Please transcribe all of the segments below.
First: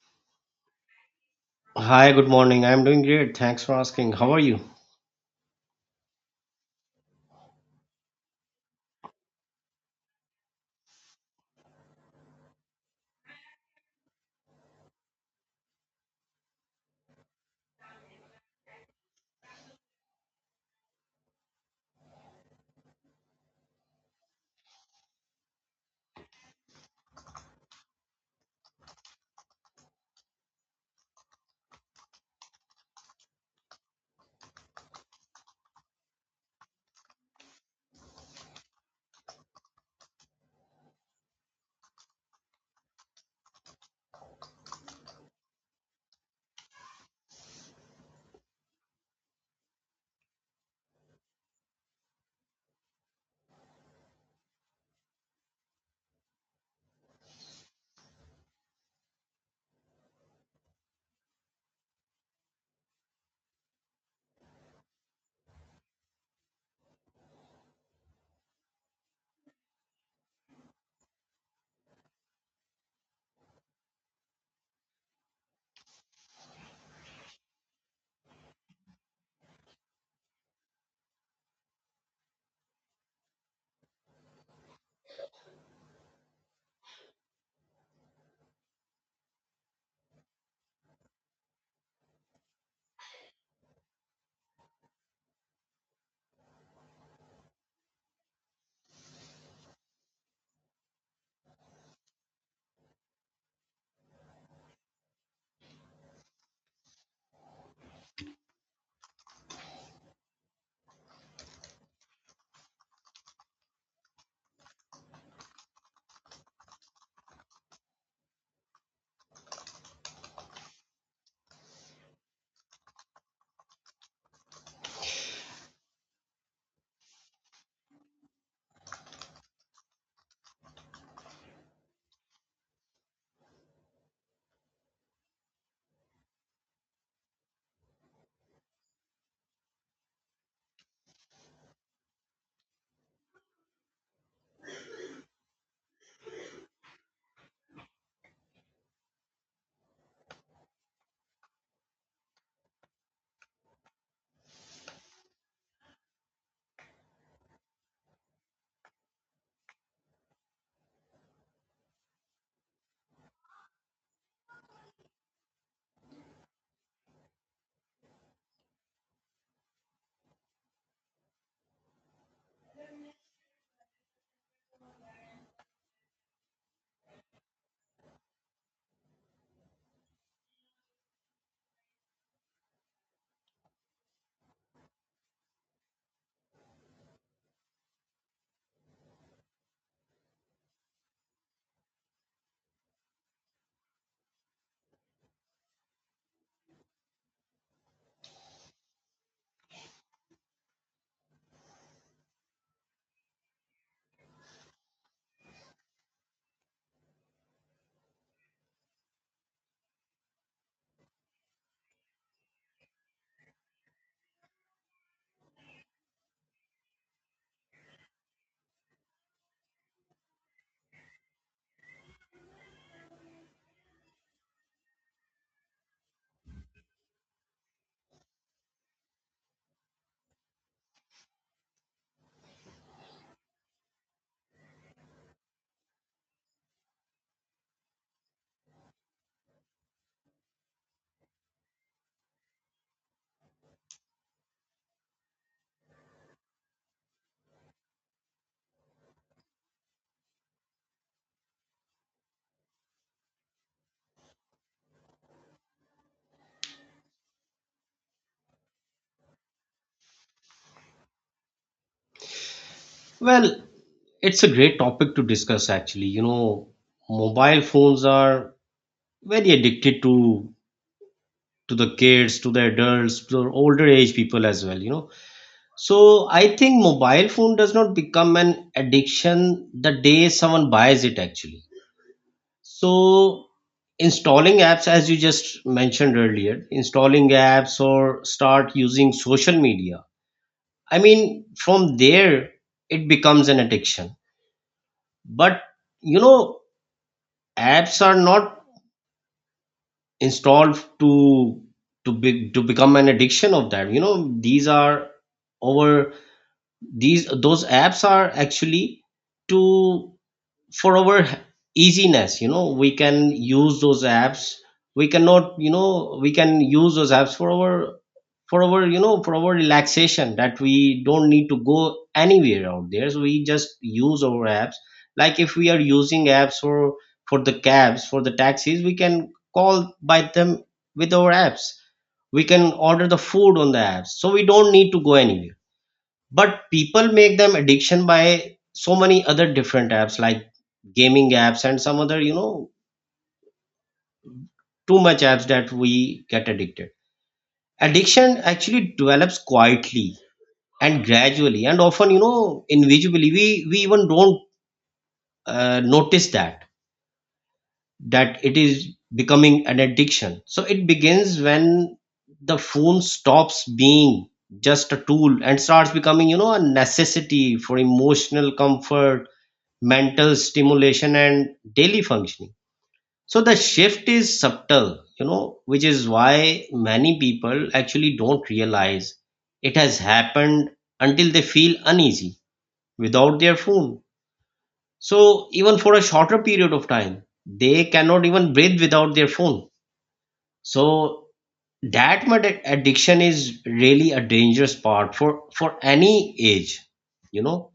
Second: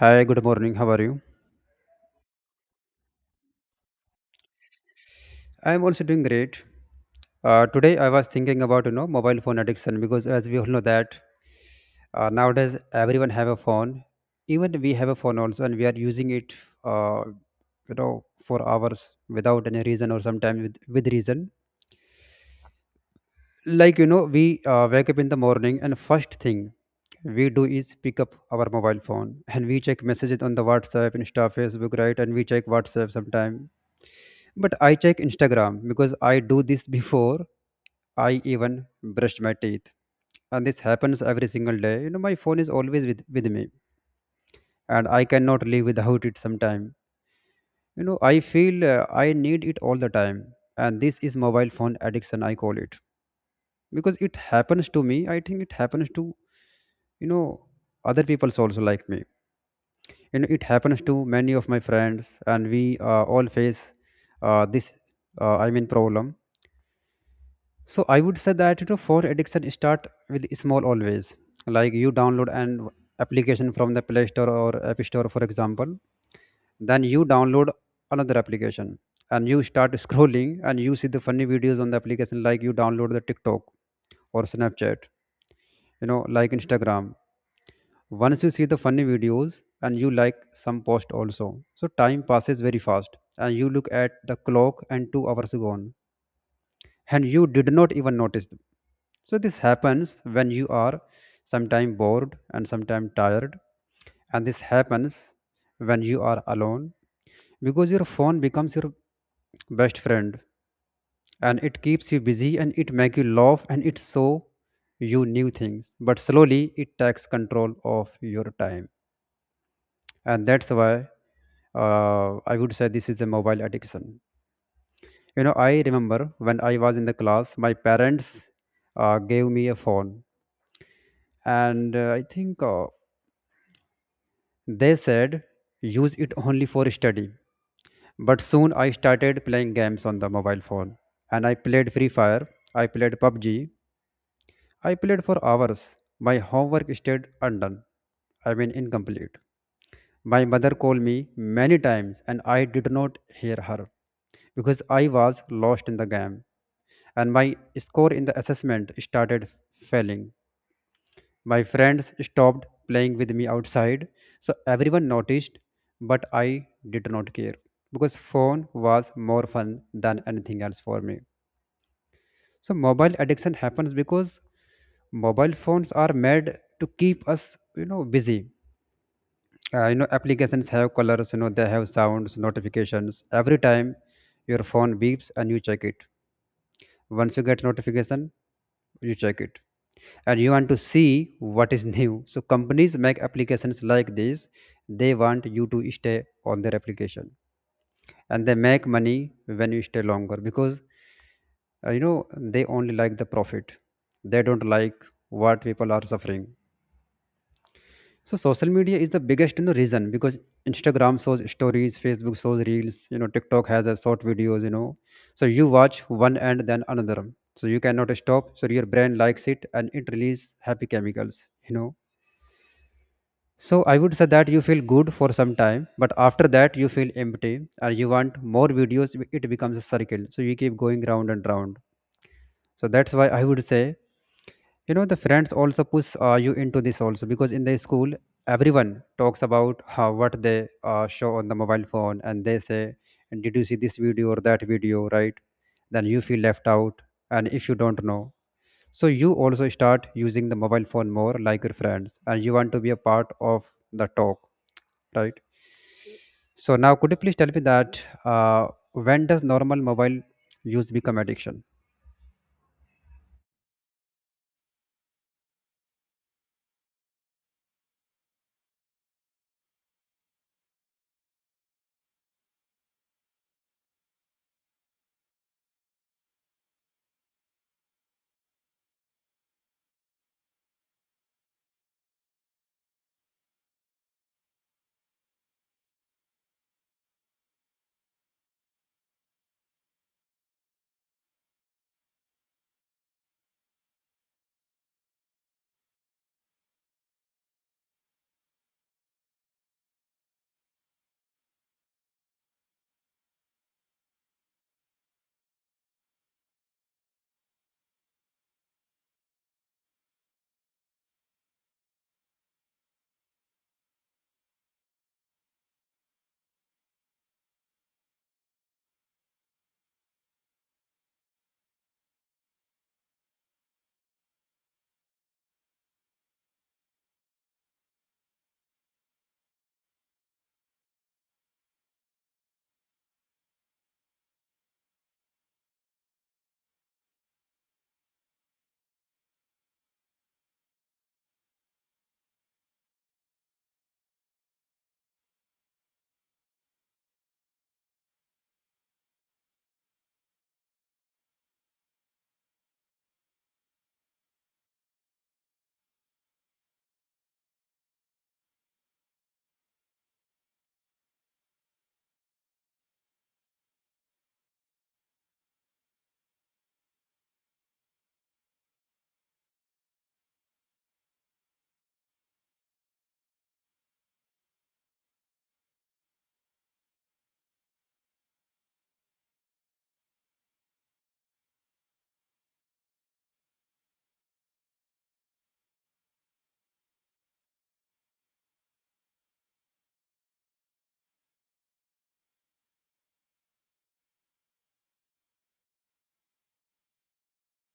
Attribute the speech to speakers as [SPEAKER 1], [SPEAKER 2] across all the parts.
[SPEAKER 1] Hi, good morning. How are you?
[SPEAKER 2] Hi, good morning. I'm doing great. Thanks for asking. How are you?
[SPEAKER 1] I'm also doing great. Today I was thinking about mobile phone addiction because as we all know that nowadays everyone have a phone, even we have a phone also, and we are using it uh, for hours without any reason or sometimes with reason. Like we wake up in the morning, and first thing we do is pick up our mobile phone and we check messages on the WhatsApp, Insta, Facebook, right? And we check WhatsApp sometime, but I check Instagram, because I do this before I even brushed my teeth. And this happens every single day. You know, my phone is always with me, and I cannot live without it sometime. You know, I feel I need it all the time. And this is mobile phone addiction, I call it. Because it happens to me. I think it happens to, you know, other people also like me. You know, it happens to many of my friends, and we all face this, I mean, problem. So I would say that for addiction start with small always. Like you download an application from the Play Store or App Store, for example. Then you download another application and you start scrolling and you see the funny videos on the application, like you download the TikTok or Snapchat, like Instagram. Once you see the funny videos and you like some post also. So time passes very fast and you look at the clock and 2 hours gone, and you did not even notice. So this happens when you are sometimes bored and sometimes tired, and this happens when you are alone, because your phone becomes your best friend and it keeps you busy and it make you laugh and it show you new things. But slowly it takes control of your time, and that's why I would say this is a mobile addiction. You know, I remember when I was in the class, my parents gave me a phone, and I think. They said use it only for study. But soon I started playing games on the mobile phone, and I played Free Fire, I played PUBG, I played for hours. My homework stayed undone. I mean incomplete. My mother called me many times and I did not hear her because I was lost in the game, and my score in the assessment started failing. My friends stopped playing with me outside, so everyone noticed, but I did not care because phone was more fun than anything else for me. So mobile addiction happens because mobile phones are made to keep us, busy. Applications have colors, they have sounds, notifications. Every time your phone beeps and you check it. Once you get notification, you check it, and you want to see what is new. So companies make applications like this. They want you to stay on their application, and they make money when you stay longer because uh, you know they only like the profit. They don't like what people are suffering. So social media is the biggest reason, because Instagram shows stories, Facebook shows reels, TikTok has a short videos. So you watch one and then another. So you cannot stop. So your brain likes it and it releases happy chemicals, you know So I would say that you feel good for some time, but after that you feel empty and you want more videos. It becomes a circle, so you keep going round and round. So that's why I would say, the friends also push you into this also, because in the school everyone talks about how what they show on the mobile phone, and they say, and did you see this video or that video, right? Then you feel left out, and if you don't know, so you also start using the mobile phone more like your friends, and you want to be a part of the talk, right? So now, could you please tell me that uh, when does normal mobile use become addiction?
[SPEAKER 2] Well, it's a great topic to discuss actually. You know, mobile phones are very addicted to the kids, to the adults, to the older age people as well, you know. So I think mobile phone does not become an addiction the day someone buys it actually. So installing apps, as you just mentioned earlier, installing apps or start using social media, I mean, from there, it becomes an addiction. But you know, apps are not installed to become an addiction of that. You know, our these those apps are actually to, for our easiness. You know, we can use those apps. We cannot You know, we can use those apps for our, for our, you know, for our relaxation, that we don't need to go anywhere out there, so we just use our apps. Like if we are using apps for the cabs, for the taxis, we can call by them with our apps. We can order the food on the apps, so we don't need to go anywhere. But people make them addiction by so many other different apps like gaming apps and some other, you know, too much apps that we get addicted. Addiction actually develops quietly and gradually and often, you know, invisibly. We even don't notice that that it is becoming an addiction. So it begins when the phone stops being just a tool and starts becoming, you know, a necessity for emotional comfort, mental stimulation, and daily functioning. So the shift is subtle, you know, which is why many people actually don't realize it has happened until they feel uneasy without their phone. So even for a shorter period of time, they cannot even breathe without their phone. So that much addiction is really a dangerous part for any age, you know.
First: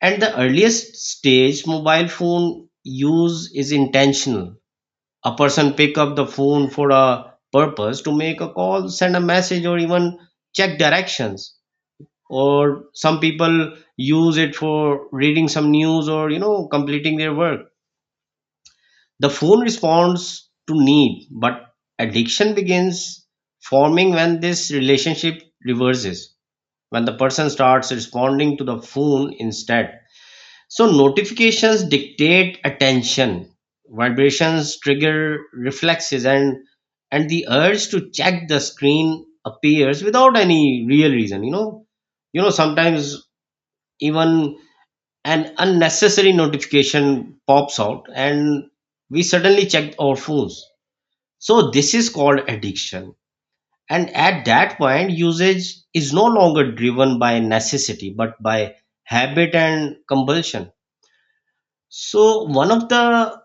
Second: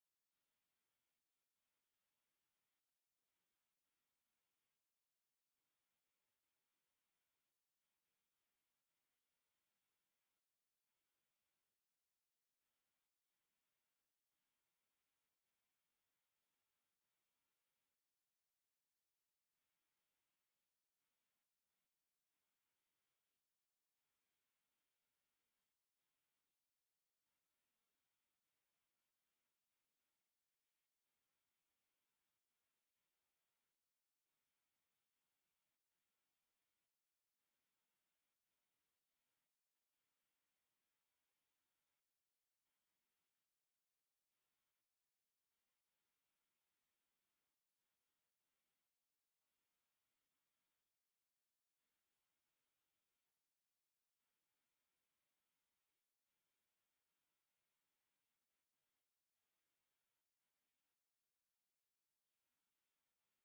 [SPEAKER 2] At the earliest stage, mobile phone use is intentional. A person pick up the phone for a purpose: to make a call, send a message, or even check directions. Or some people use it for reading some news or, you know, completing their work. The phone responds to need, but addiction begins forming when this relationship reverses, when the person starts responding to the phone instead. So notifications dictate attention. Vibrations trigger reflexes, and the urge to check the screen appears without any real reason. You know, you know, sometimes even an unnecessary notification pops out, and we suddenly check our phones. So this is called addiction. And at that point, usage is no longer driven by necessity but by habit and compulsion. So one of the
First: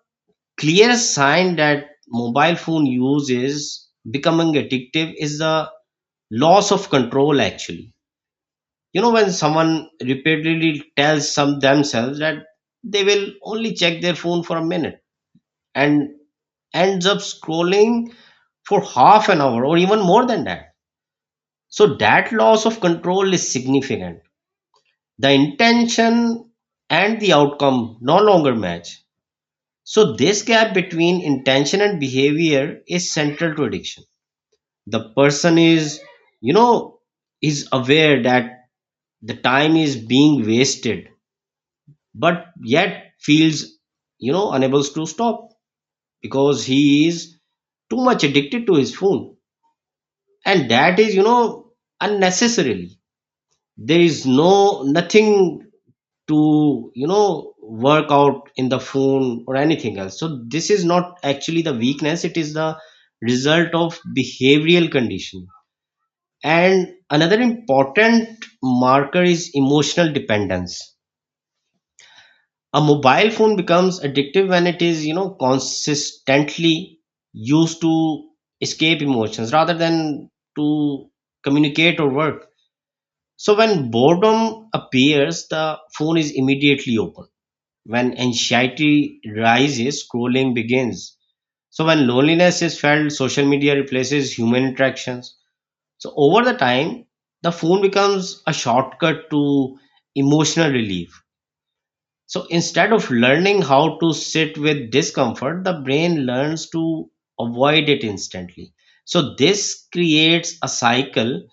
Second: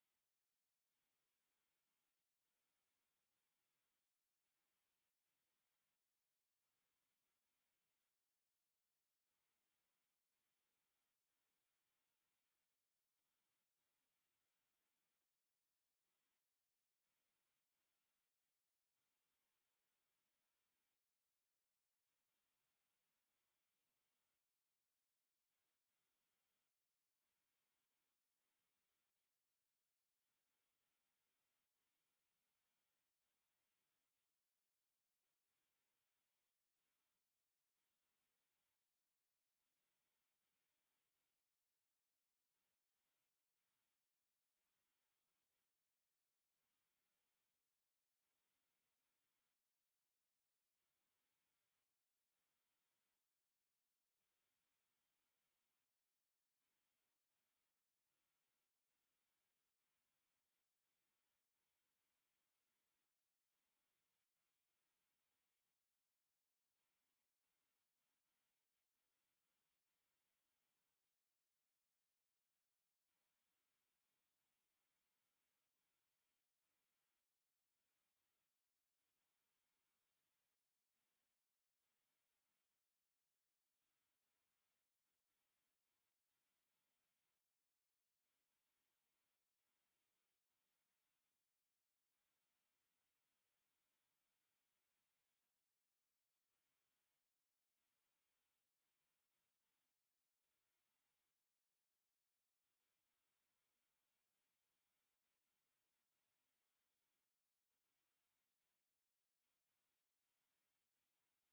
[SPEAKER 2] clear sign that mobile phone use is becoming addictive is the loss of control, actually. You know, when someone repeatedly tells some themselves that they will only check their phone for a minute and ends up scrolling for half an hour or even more than that, so that loss of control is significant. The intention and the outcome no longer match. So this gap between intention and behavior is central to addiction. The person is, you know, is aware that the time is being wasted, but yet feels, you know, unable to stop because he is too much addicted to his phone. And that is, you know, unnecessarily, there is no nothing to, you know, work out in the phone or anything else. So this is not actually the weakness, it is the result of behavioral conditioning. And another important marker is emotional dependence. A mobile phone becomes addictive when it is, you know, consistently used to escape emotions rather than to communicate or work. So when boredom appears, the phone is immediately open. When anxiety rises, scrolling begins. So when loneliness is felt, social media replaces human interactions. So over the time, the phone becomes a shortcut to emotional relief. So instead of learning how to sit with discomfort, the brain learns to avoid it instantly. So this creates a cycle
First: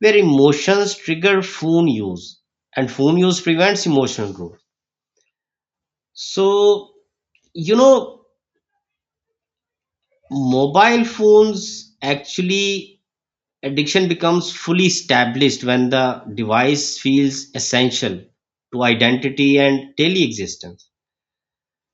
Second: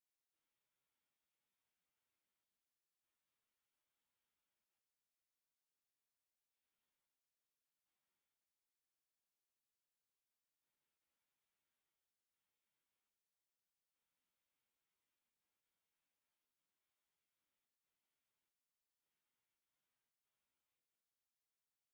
[SPEAKER 2] where emotions trigger phone use and phone use prevents emotional growth. So, you know, mobile phones actually, addiction becomes fully established when the device feels essential to identity and daily existence.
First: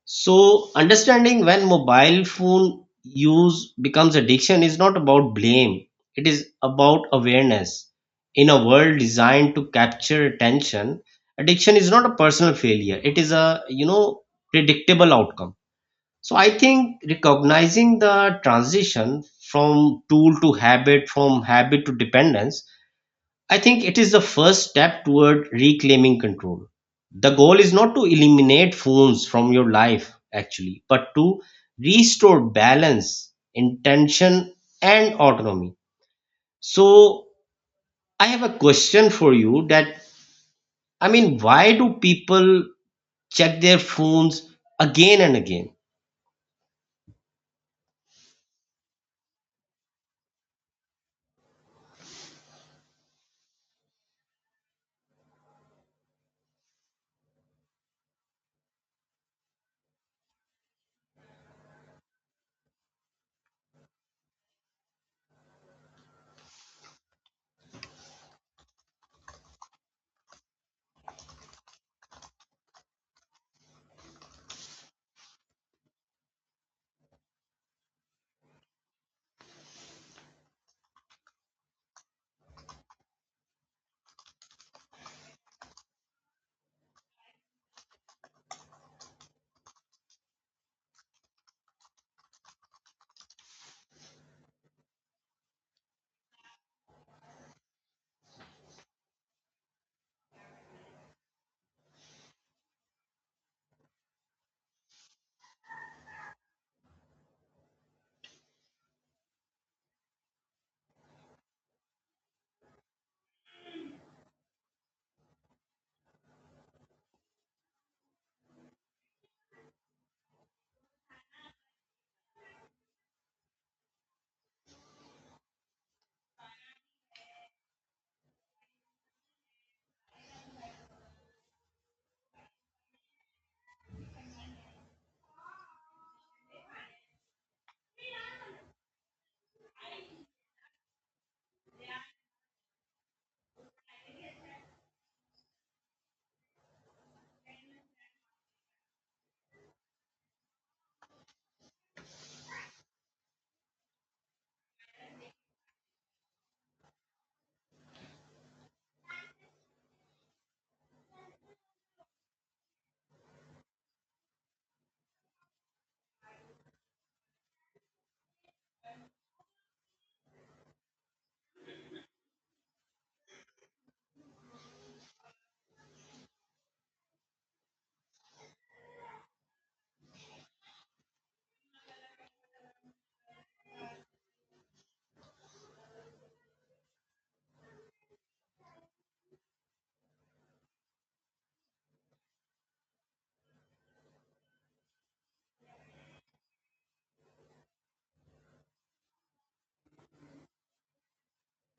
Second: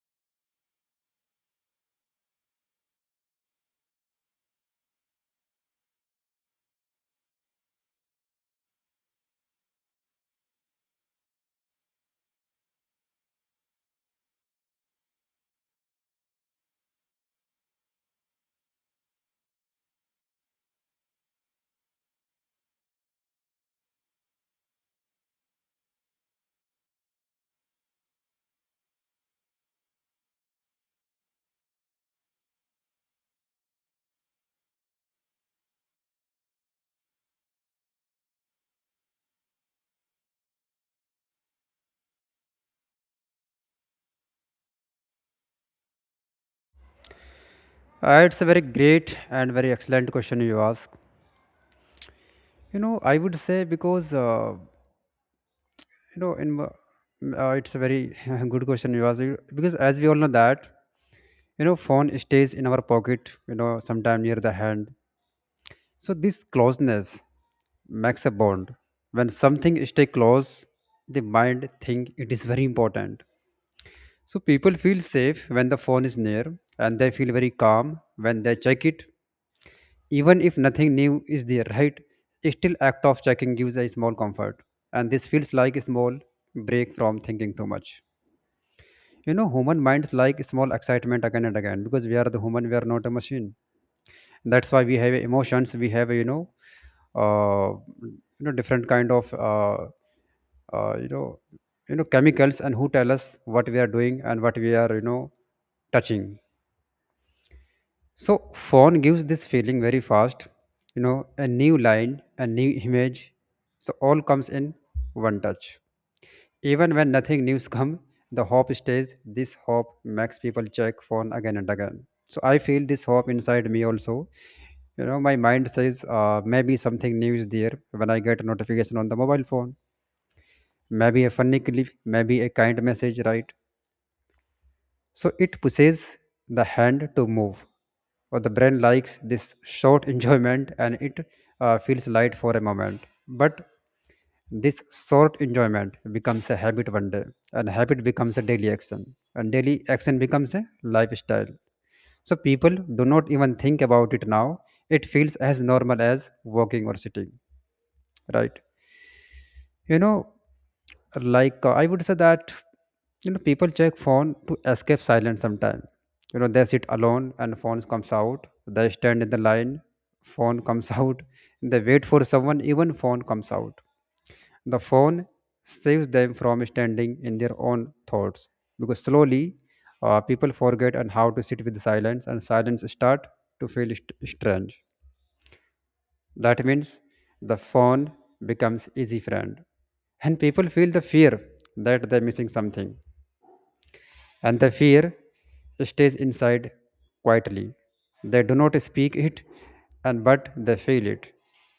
[SPEAKER 2] So, understanding when mobile phone use becomes addiction is not about blame, it is about awareness. In a world designed to capture attention, addiction is not a personal failure, it is a, you know, predictable outcome. So I think recognizing the transition from tool to habit, from habit to dependence, I think it is the first step toward reclaiming control. The goal is not to eliminate phones from your life, actually, but to restore balance, intention, and autonomy. So, I have a question for you that I mean, why do people check their phones again and again?
[SPEAKER 1] It's a very great and very excellent question you ask. You know, I would say because you know, in mo- m- it's a very good question you ask, because as we all know that phone stays in our pocket. You know, sometime near the hand. So this closeness makes a bond. When something stay close, the mind think it is very important. So people feel safe when the phone is near, and they feel very calm when they check it. Even if nothing new is there, right? Still act of checking gives a small comfort. And this feels like a small break from thinking too much. You know, human minds like small excitement again and again because we are the human, we are not a machine. That's why we have emotions. We have uh, different kind of uh, you know chemicals and who tell us what we are doing and what we are touching. So phone gives this feeling very fast. A new line, a new image, so all comes in one touch. Even when nothing news come, the hope stays. This hope makes people check phone again and again. So I feel this hope inside me also. You know, my mind says maybe something new is there when I get a notification on the mobile phone. Maybe a funny clip, maybe a kind message, right? So it pushes the hand to move. Or the brain likes this short enjoyment and it feels light for a moment. But this short enjoyment becomes a habit one day, and habit becomes a daily action, and daily action becomes a lifestyle. So people do not even think about it now. It feels as normal as walking or sitting, right? You know, like I would say that people check phone to escape silence sometime. You know, they sit alone and phones comes out. They stand in the line, phone comes out. They wait for someone, even phone comes out. The phone saves them from standing in their own thoughts, because slowly people forget and how to sit with silence, and silence start to feel strange. That means the phone becomes easy friend, and people feel the fear that they're missing something, and the fear stays inside quietly. They do not speak it, and but they feel it.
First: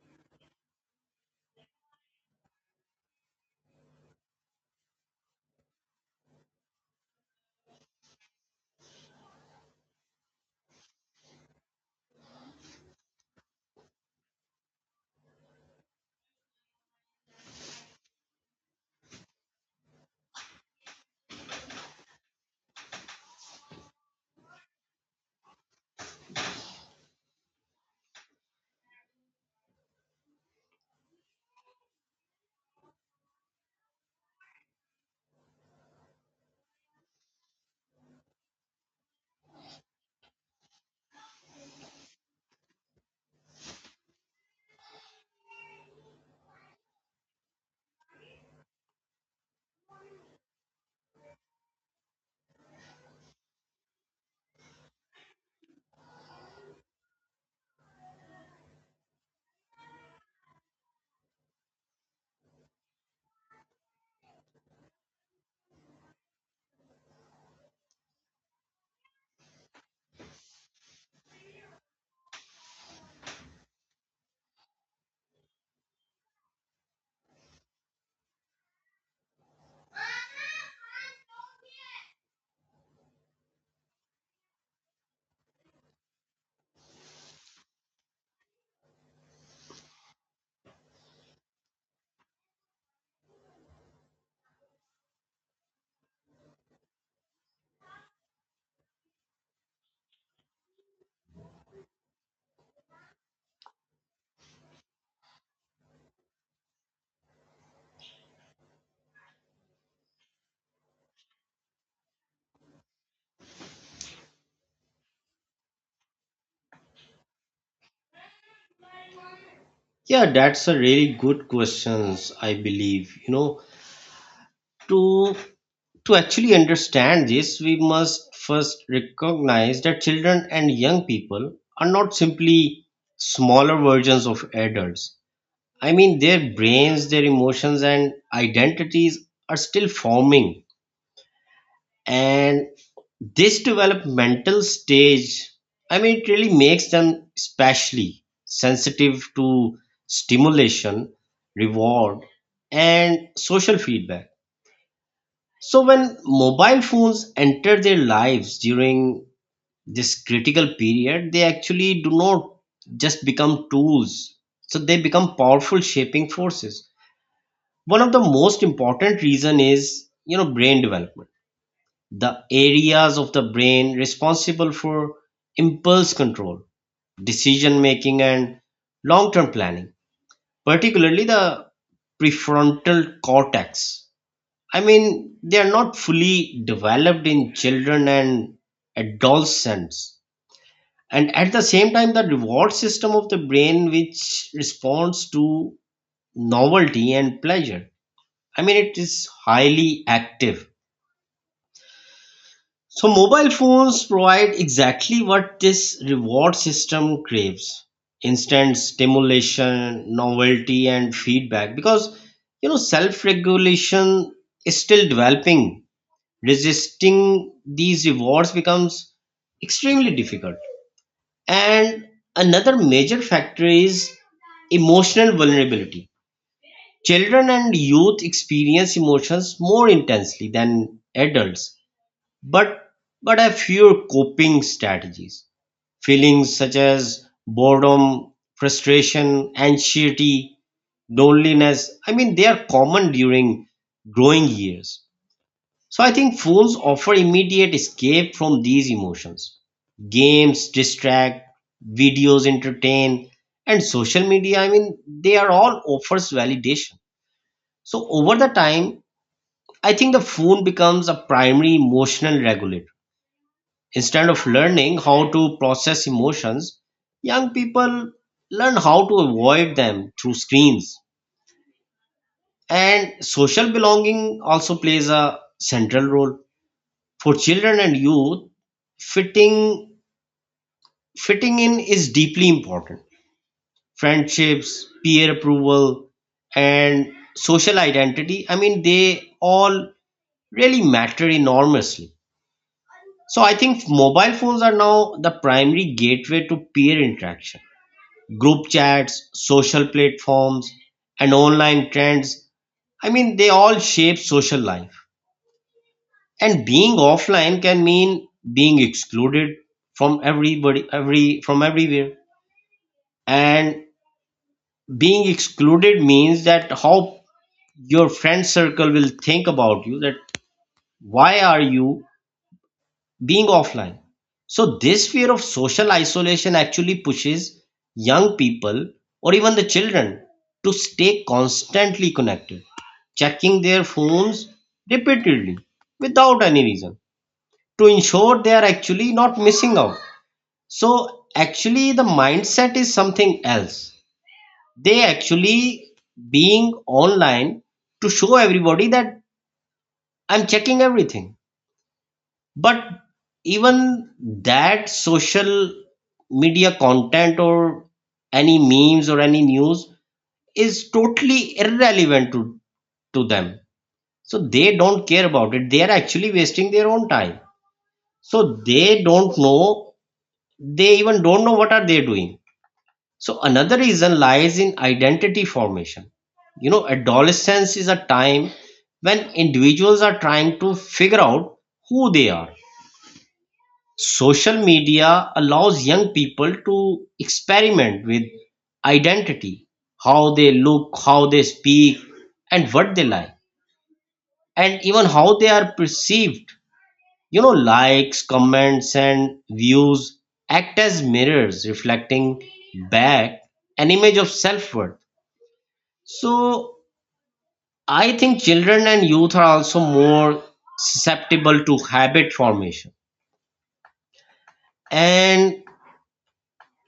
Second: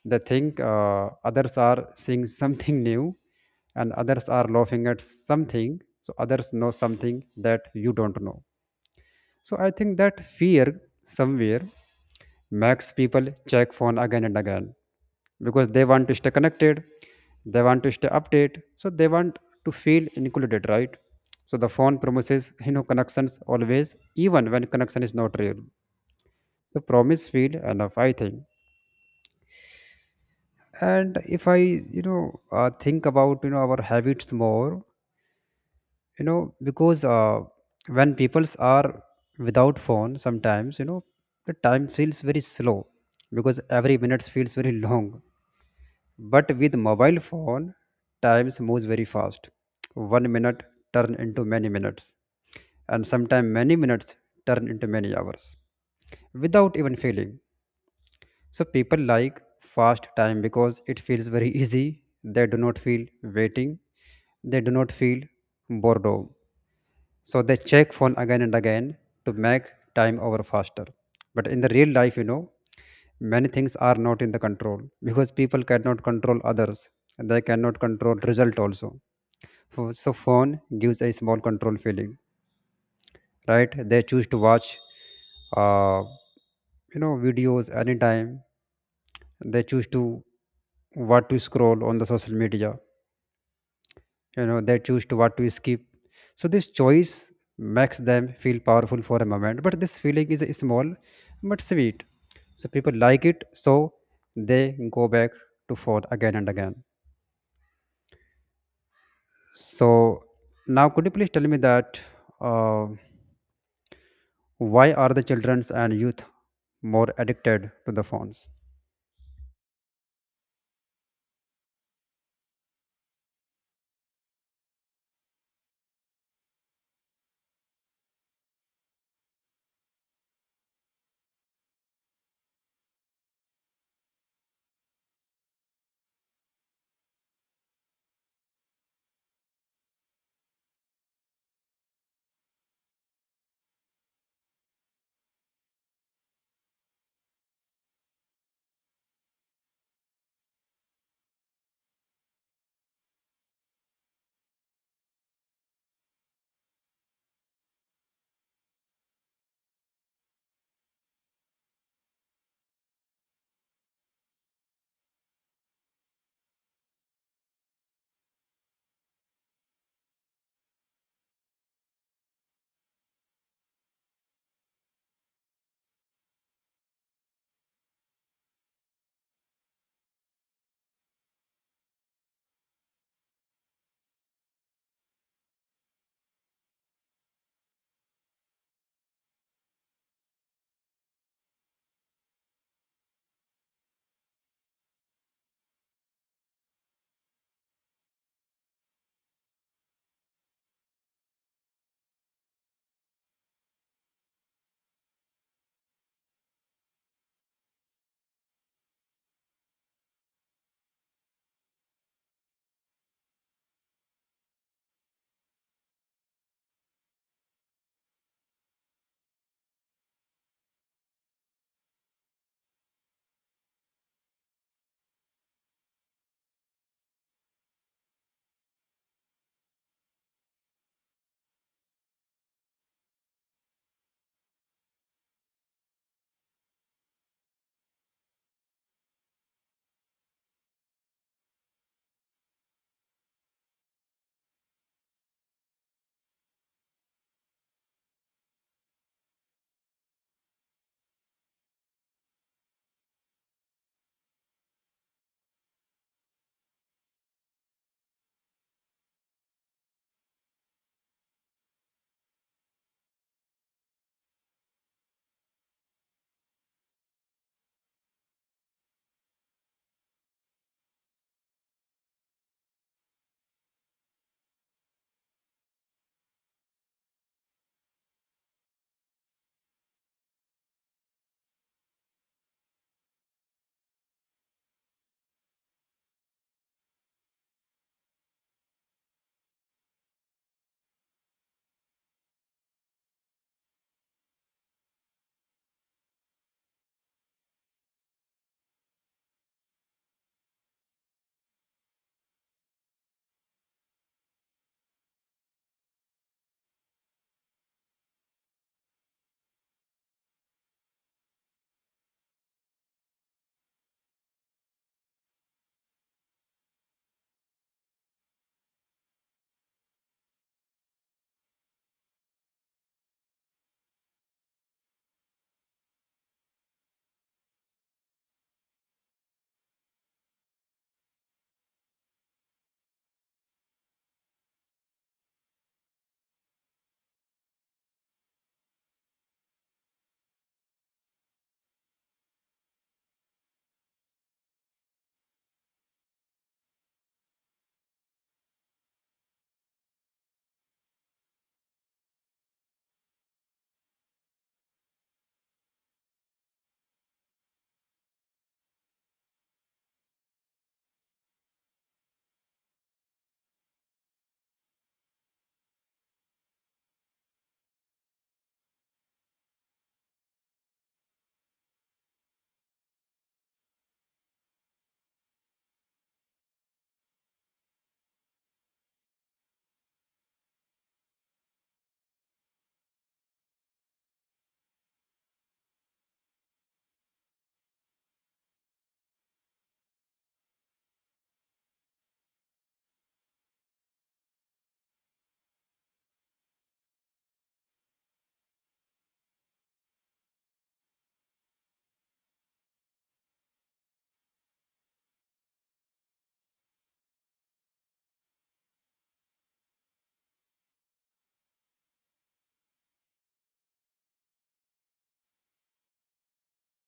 [SPEAKER 1] They think others are seeing something new, and others are laughing at something. So others know something that you don't know. So I think that fear somewhere makes people check phone again and again, because they want to stay connected. They want to stay updated, so they want to feel included, right? So the phone promises connections always, even when connection is not real. So promise feel enough, I think. And if I think about our habits more. Because when peoples are without phone sometimes, the time feels very slow, because every minute feels very long. But with mobile phone, times moves very fast. 1 minute turn into many minutes, and sometimes many minutes turn into many hours without even feeling. So people like fast time because it feels very easy. They do not feel waiting. They do not feel boredom. So they check phone again and again to make time over faster. But in the real life, many things are not in the control, because people cannot control others. They cannot control result also. So phone gives a small control feeling, right? They choose to watch, uh, videos anytime. They choose to what to scroll on the social media. They choose to what to skip, so this choice makes them feel powerful for a moment, but this feeling is small but sweet, so people like it, so they go back to phone again and again. So now, could you please tell me that uh, why are the childrens and youth more addicted to the phones?
[SPEAKER 2] Yeah, that's a really good question, I believe. You know, to to actually understand this, we must first recognize that children and young people are not simply smaller versions of adults. I mean, their brains, their emotions, and identities are still forming. And this developmental stage, I mean, it really makes them especially sensitive to stimulation, reward, and social feedback. So when mobile phones enter their lives during this critical period, they actually do not just become tools. So they become powerful shaping forces. One of the most important reason is, you know, brain development. The areas of the brain responsible for impulse control, decision making, and long-term planning, particularly the prefrontal cortex, I mean, they are not fully developed in children and adolescents. And at the same time, the reward system of the brain, which responds to novelty and pleasure, I mean, it is highly active. So, mobile phones provide exactly what this reward system craves: instant stimulation, novelty, and feedback. Because, you know, self regulation is still developing, resisting these rewards becomes extremely difficult. And another major factor is emotional vulnerability. Children and youth experience emotions more intensely than adults, but have fewer coping strategies. Feelings such as boredom, frustration, anxiety, loneliness, I mean, they are common during growing years. So I think phones offer immediate escape from these emotions. Games distract, videos entertain, and social media, I mean, they are all offers validation. So over the time, I think the phone becomes a primary emotional regulator. Instead of learning how to process emotions, young people learn how to avoid them through screens. And social belonging also plays a central role for children and youth. fitting Fitting in is deeply important. Friendships, peer approval, and social identity, I mean, they all really matter enormously. So I think mobile phones are now the primary gateway to peer interaction. Group chats, social platforms, and online trends, I mean, they all shape social life. And being offline can mean being excluded from everybody, every from everywhere. And being excluded means that how your friend circle will think about you, that why are you being offline. So this fear of social isolation actually pushes young people or even the children to stay constantly connected, checking their phones repeatedly without any reason to ensure they are actually not missing out. So actually, the mindset is something else. They actually being online to show everybody that I'm checking everything. But even that social media content or any memes or any news is totally irrelevant to them. So they don't care about it. They are actually wasting their own time. So they don't know, they even don't know what are they doing. So another reason lies in identity formation. You know, adolescence is a time when individuals are trying to figure out who they are. Social media allows young people to experiment with identity, how they look, how they speak, and what they like, and even how they are perceived. You know, likes, comments, and views act as mirrors reflecting back an image of self worth. So I think children and youth are also more susceptible to habit formation. And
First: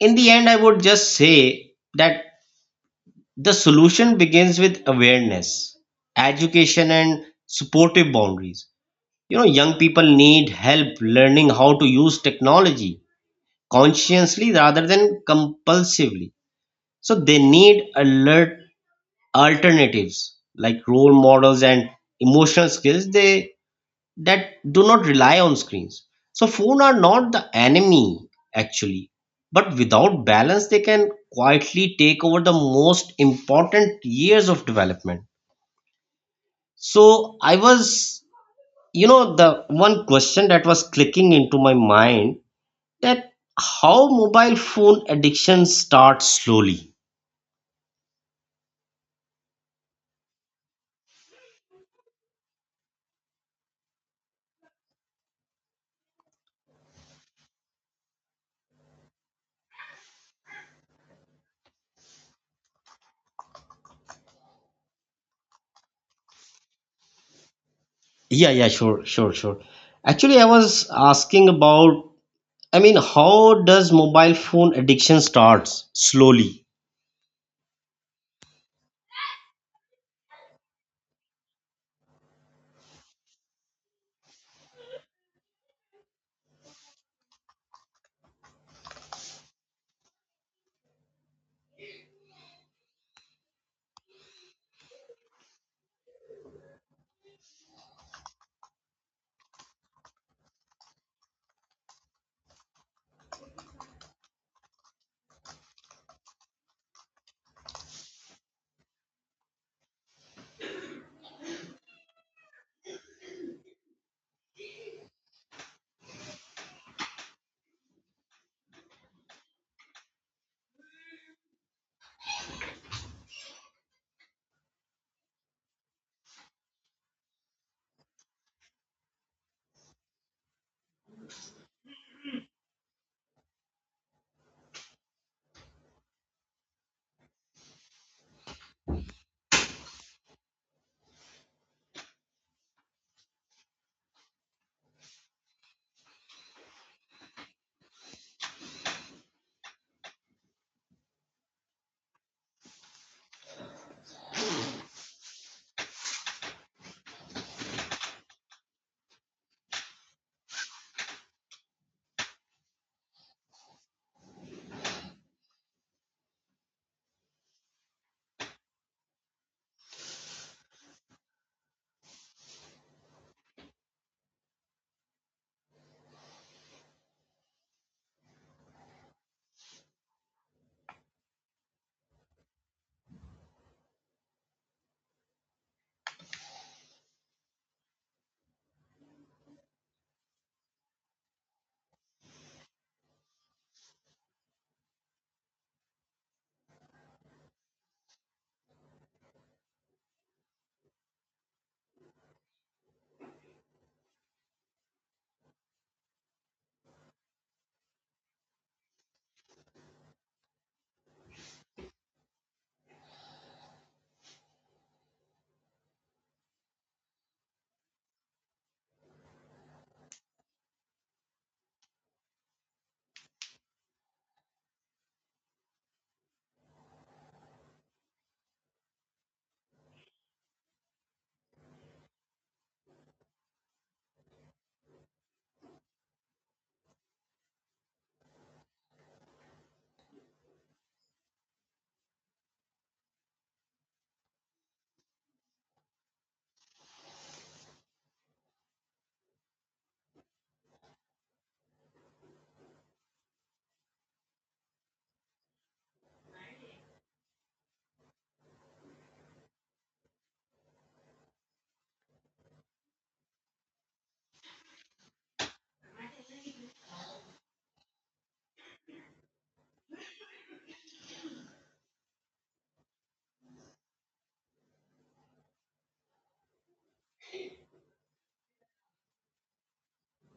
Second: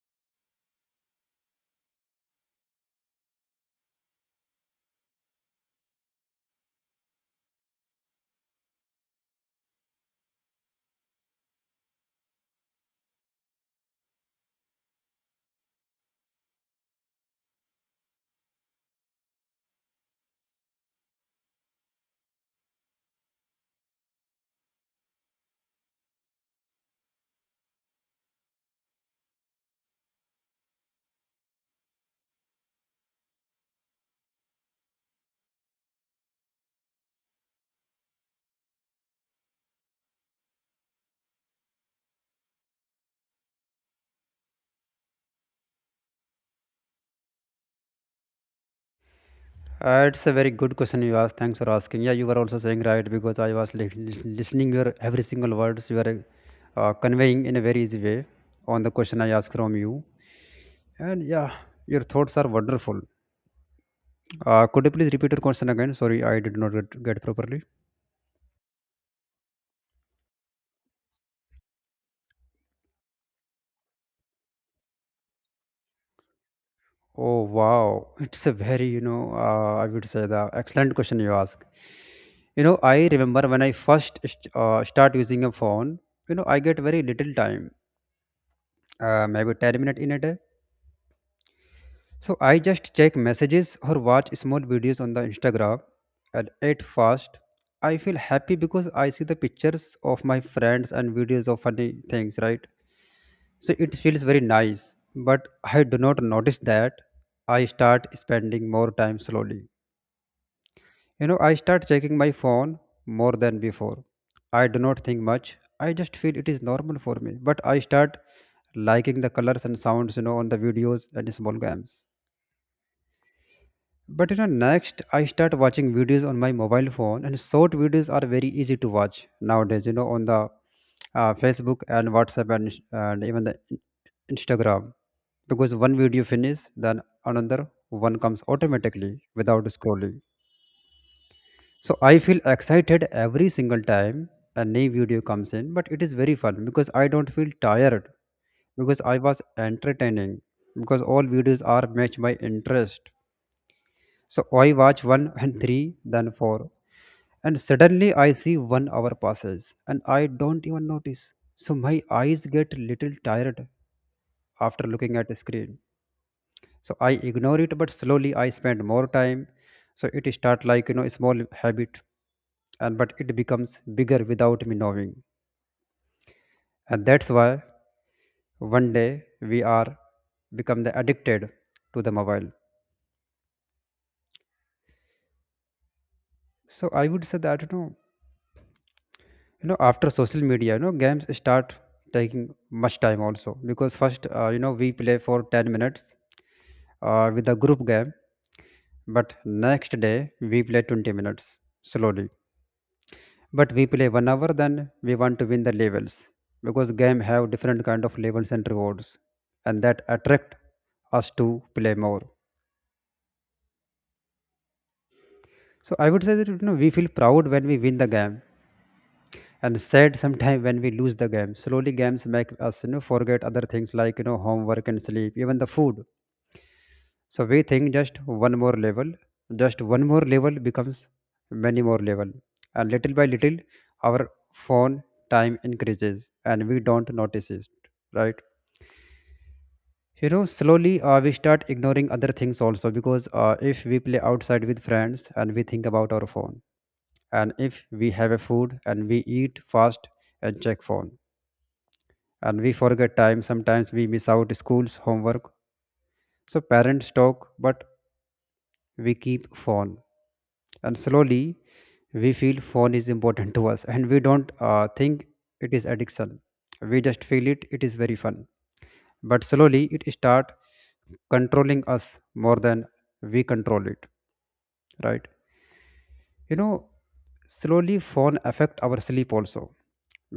[SPEAKER 2] in the end, I would just say that the solution begins with awareness, education, and supportive boundaries. You know, young people need help learning how to use technology consciously rather than compulsively. So they need alert alternatives like role models and emotional skills they that do not rely on screens. So phones are not the enemy actually, but without balance they can quietly take over the most important years of development. So I was, you know, the one question that was clicking into my mind, that how mobile phone addiction starts slowly.
[SPEAKER 1] It's a very good question you asked. Thanks for asking. Yeah, you were also saying, right? Because I was listening your every single words you were conveying in a very easy way on the question I asked from you. And yeah, your thoughts are wonderful. Could you please repeat your question again? Sorry, I did not get properly.
[SPEAKER 2] Yeah, yeah, sure, sure, sure. Actually, I was asking about, I mean, how does mobile phone addiction starts slowly?
[SPEAKER 1] Oh wow, it's a very I would say the excellent question you ask. You know, I remember when I first start using a phone. You know, I get very little time, maybe 10 minutes in a day. So I just check messages or watch small videos on the Instagram and eat fast. I feel happy because I see the pictures of my friends and videos of funny things, right? So it feels very nice, but I do not notice that I start spending more time slowly. You know, I start checking my phone more than before. I do not think much. I just feel it is normal for me, but I start liking the colors and sounds, you know, on the videos and small games. But you know, next I start watching videos on my mobile phone, and short videos are very easy to watch nowadays. You know, on the Facebook and WhatsApp and, Instagram, because one video finish, then another one comes automatically without scrolling. So I feel excited every single time a new video comes in, but it is very fun because I don't feel tired because I was entertaining because all videos are match my interest, so I watch one and three, then four, and suddenly I see one hour passes, and I don't even notice. So my eyes get little tired after looking at a screen. So I ignore it, but slowly I spend more time. So it start like you know a small habit, and but it becomes bigger without me knowing, and that's why one day we are become the addicted to the mobile. So I would say that you know after social media you know games start taking much time also because first, you know, we play for 10 minutes with a group game, but next day we play 20 minutes slowly, but we play one hour, then we want to win the levels because game have different kind of levels and rewards, and that attract us to play more. So I would say that you know we feel proud when we win the game and sad sometimes when we lose the game. Slowly games make us you know forget other things like you know homework and sleep even the food. So we think just one more level, just one more level becomes many more level, and little by little our phone time increases and we don't notice it, right? You know, slowly we start ignoring other things also because if we play outside with friends, and we think about our phone, and if we have a food and we eat fast and check phone, and we forget time, sometimes we miss out school's homework. So parents talk, but we keep phone, and slowly we feel phone is important to us, and we don't think it is addiction. We just feel it is very fun, but slowly it start controlling us more than we control it, right? You know, slowly phone affect our sleep also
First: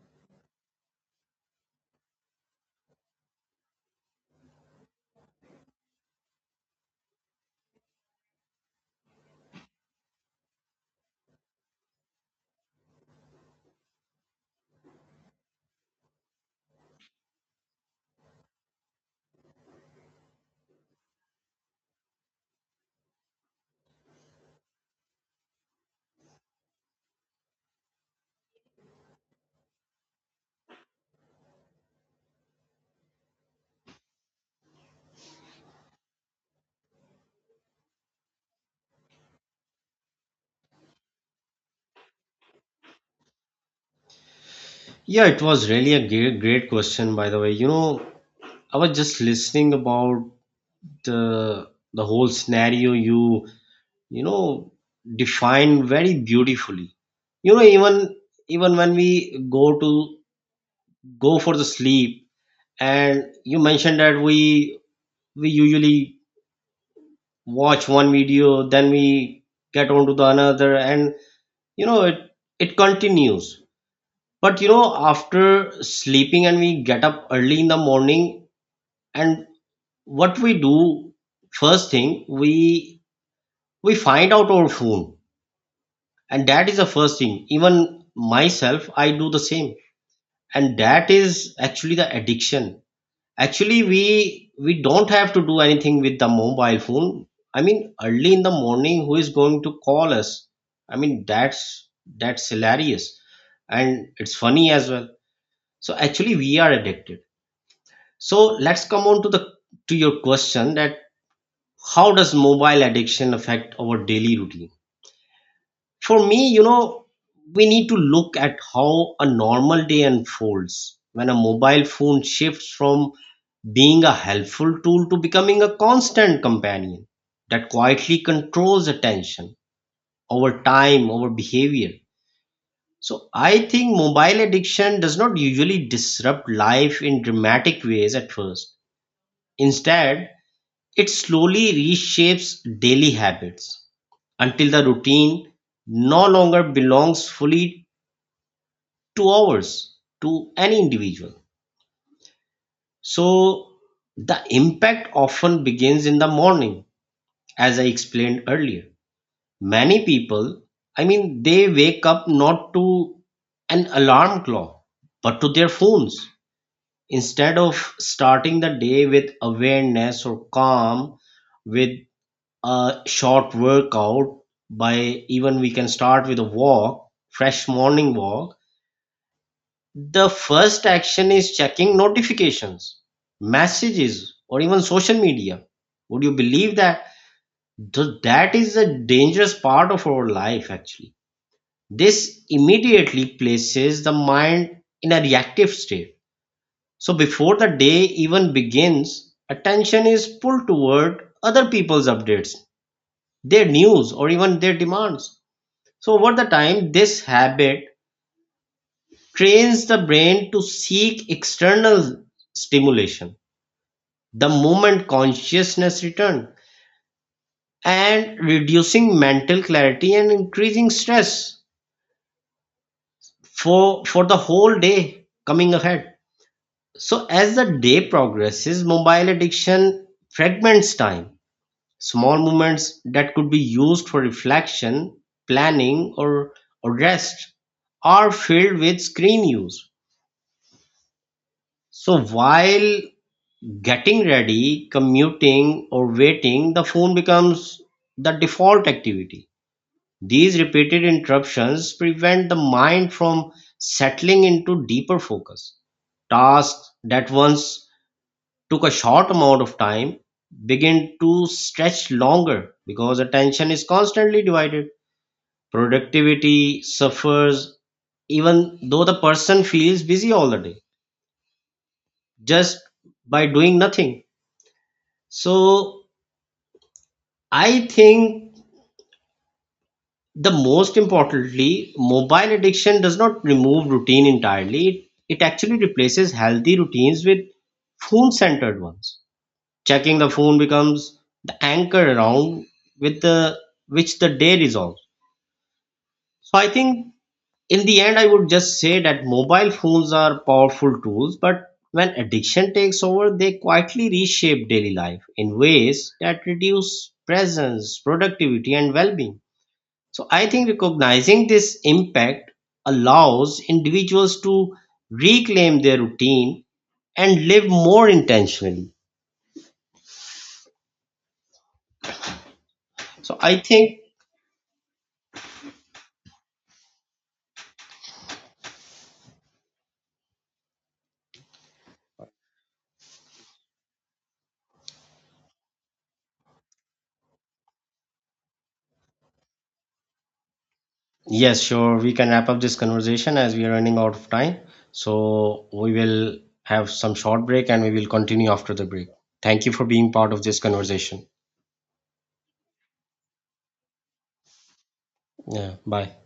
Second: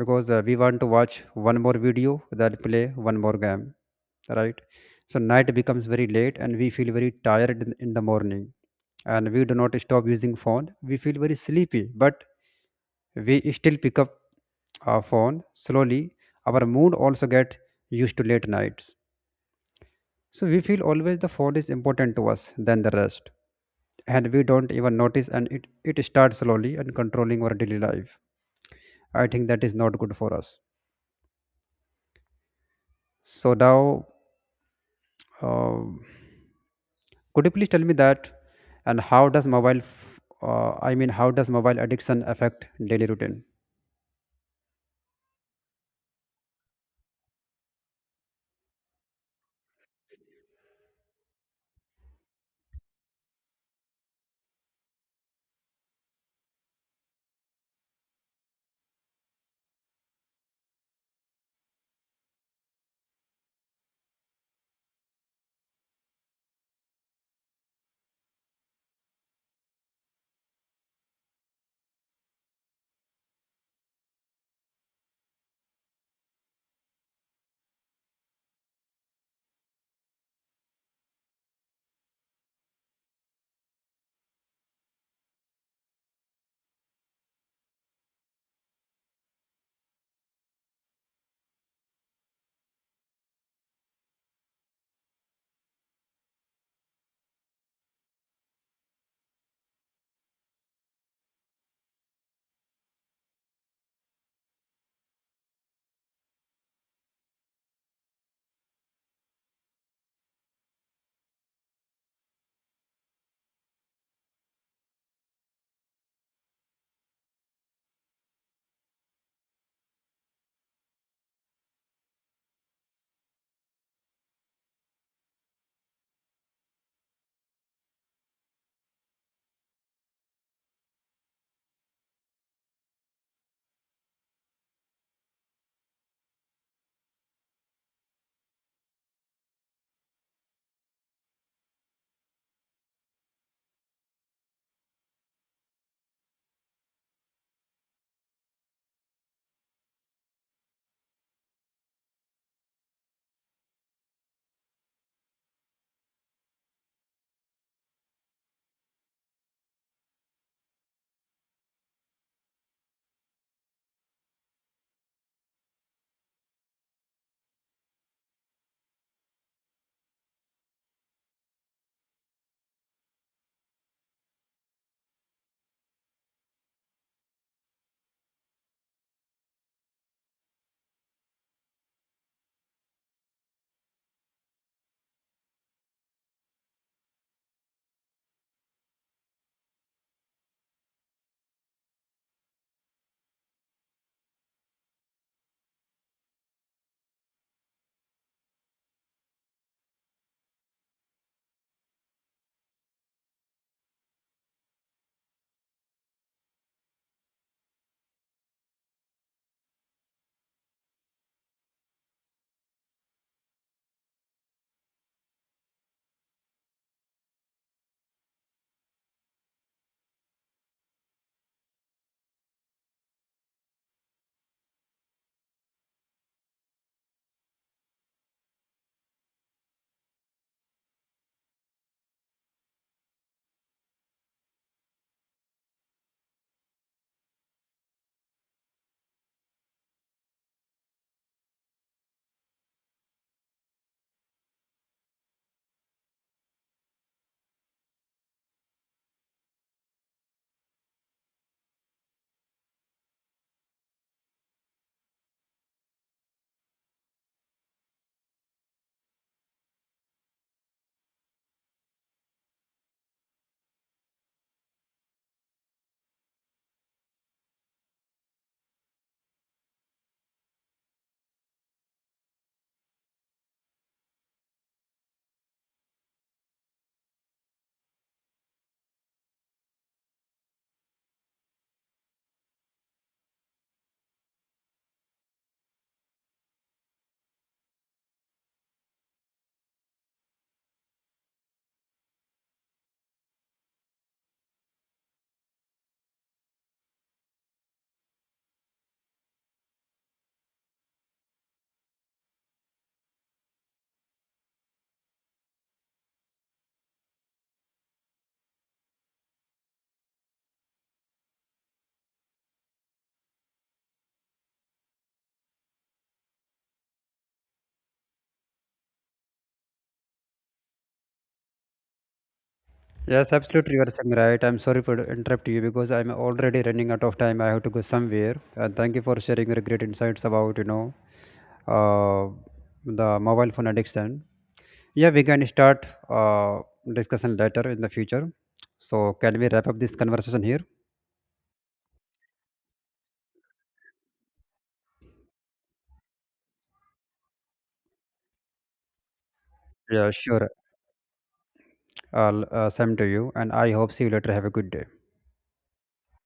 [SPEAKER 1] because we want to watch one more video then play one more game, right? So night becomes very late and we feel very tired in the morning, and we do not stop using phone. We feel very sleepy, but we still pick up our phone. Slowly our mood also get used to late nights, so we feel always the phone is important to us than the rest, and we don't even notice, and it starts slowly and controlling our daily life. I think that is not good for us. So now, um could you please tell me that, and how does mobile, how does mobile addiction affect daily routine?
[SPEAKER 2] Yeah, it was really a great question, by the way. You know, I was just listening about uh, the whole scenario you, you know, defined very beautifully. You know, even when we go to go for the sleep, and you mentioned that we usually watch one video, then we get on to the another, and you know, it continues. But you know, after sleeping and we get up early in the morning and what we do first thing we find out our phone. And that is the first thing, even myself I do the same, and that is actually the addiction. Actually, we don't have to do anything with the mobile phone. I mean, early in the morning, who is going to call us? I mean, that's hilarious, and it's funny as well. So actually we are addicted. So let's come on to the to your question, that how does mobile addiction affect our daily routine? For me, you know, we need to look at how a normal day unfolds when a mobile phone shifts from being a helpful tool to becoming a constant companion that quietly controls attention, our time, our behavior. So I think mobile addiction does not usually disrupt life in dramatic ways at first. Instead, it slowly reshapes daily habits until the routine no longer belongs fully to ours, to any individual. So the impact often begins in the morning, as I explained earlier. Many people, I mean, they wake up not to an alarm clock, but to their phones. Instead of starting the day with awareness or calm, with a short workout, by even we can start with a walk, fresh morning walk, the first action is checking notifications, messages, or even social media. Would you believe that? That is a dangerous part of our life, actually. This immediately places the mind in a reactive state. So before the day even begins, attention is pulled toward other people's updates, their news, or even their demands. So over the time, this habit trains the brain to seek external stimulation the moment consciousness return, and reducing mental clarity and increasing stress for the whole day coming ahead. So as the day progresses, mobile addiction fragments time. Small moments that could be used for reflection, planning or rest are filled with screen use. So while getting ready, commuting, or waiting, the phone becomes the default activity. These repeated interruptions prevent the mind from settling into deeper focus. Tasks that once took a short amount of time begin to stretch longer because attention is constantly divided. Productivity suffers, even though the person feels busy all the day just by doing nothing. So I think the most importantly, mobile addiction does not remove routine entirely. It actually replaces healthy routines with phone centered ones. Checking the phone becomes the anchor around with the which the day resolves. So I think, in the end, I would just say that mobile phones are powerful tools, but when addiction takes over, they quietly reshape daily life in ways that reduce presence, productivity, and well-being. So I think recognizing this impact allows individuals to reclaim their routine and live more intentionally.
[SPEAKER 1] Yes,
[SPEAKER 2] So I
[SPEAKER 1] absolutely, you are
[SPEAKER 2] think,
[SPEAKER 1] saying right. I'm sorry for to interrupt you because I'm already running out of time. I have to go somewhere. And thank you for sharing your great insights about uh, the mobile phone addiction. Yeah, we can start discussion later in the future. So, can we wrap up this conversation here?
[SPEAKER 2] yes, sure, we can wrap up this conversation as we are running out of time. So we will have some short break and we will continue after the break. Thank you for being
[SPEAKER 1] Yeah,
[SPEAKER 2] part of
[SPEAKER 1] sure.
[SPEAKER 2] this conversation.
[SPEAKER 1] I'll same to you, and I hope see you later. Have a good day.
[SPEAKER 2] Yeah, bye.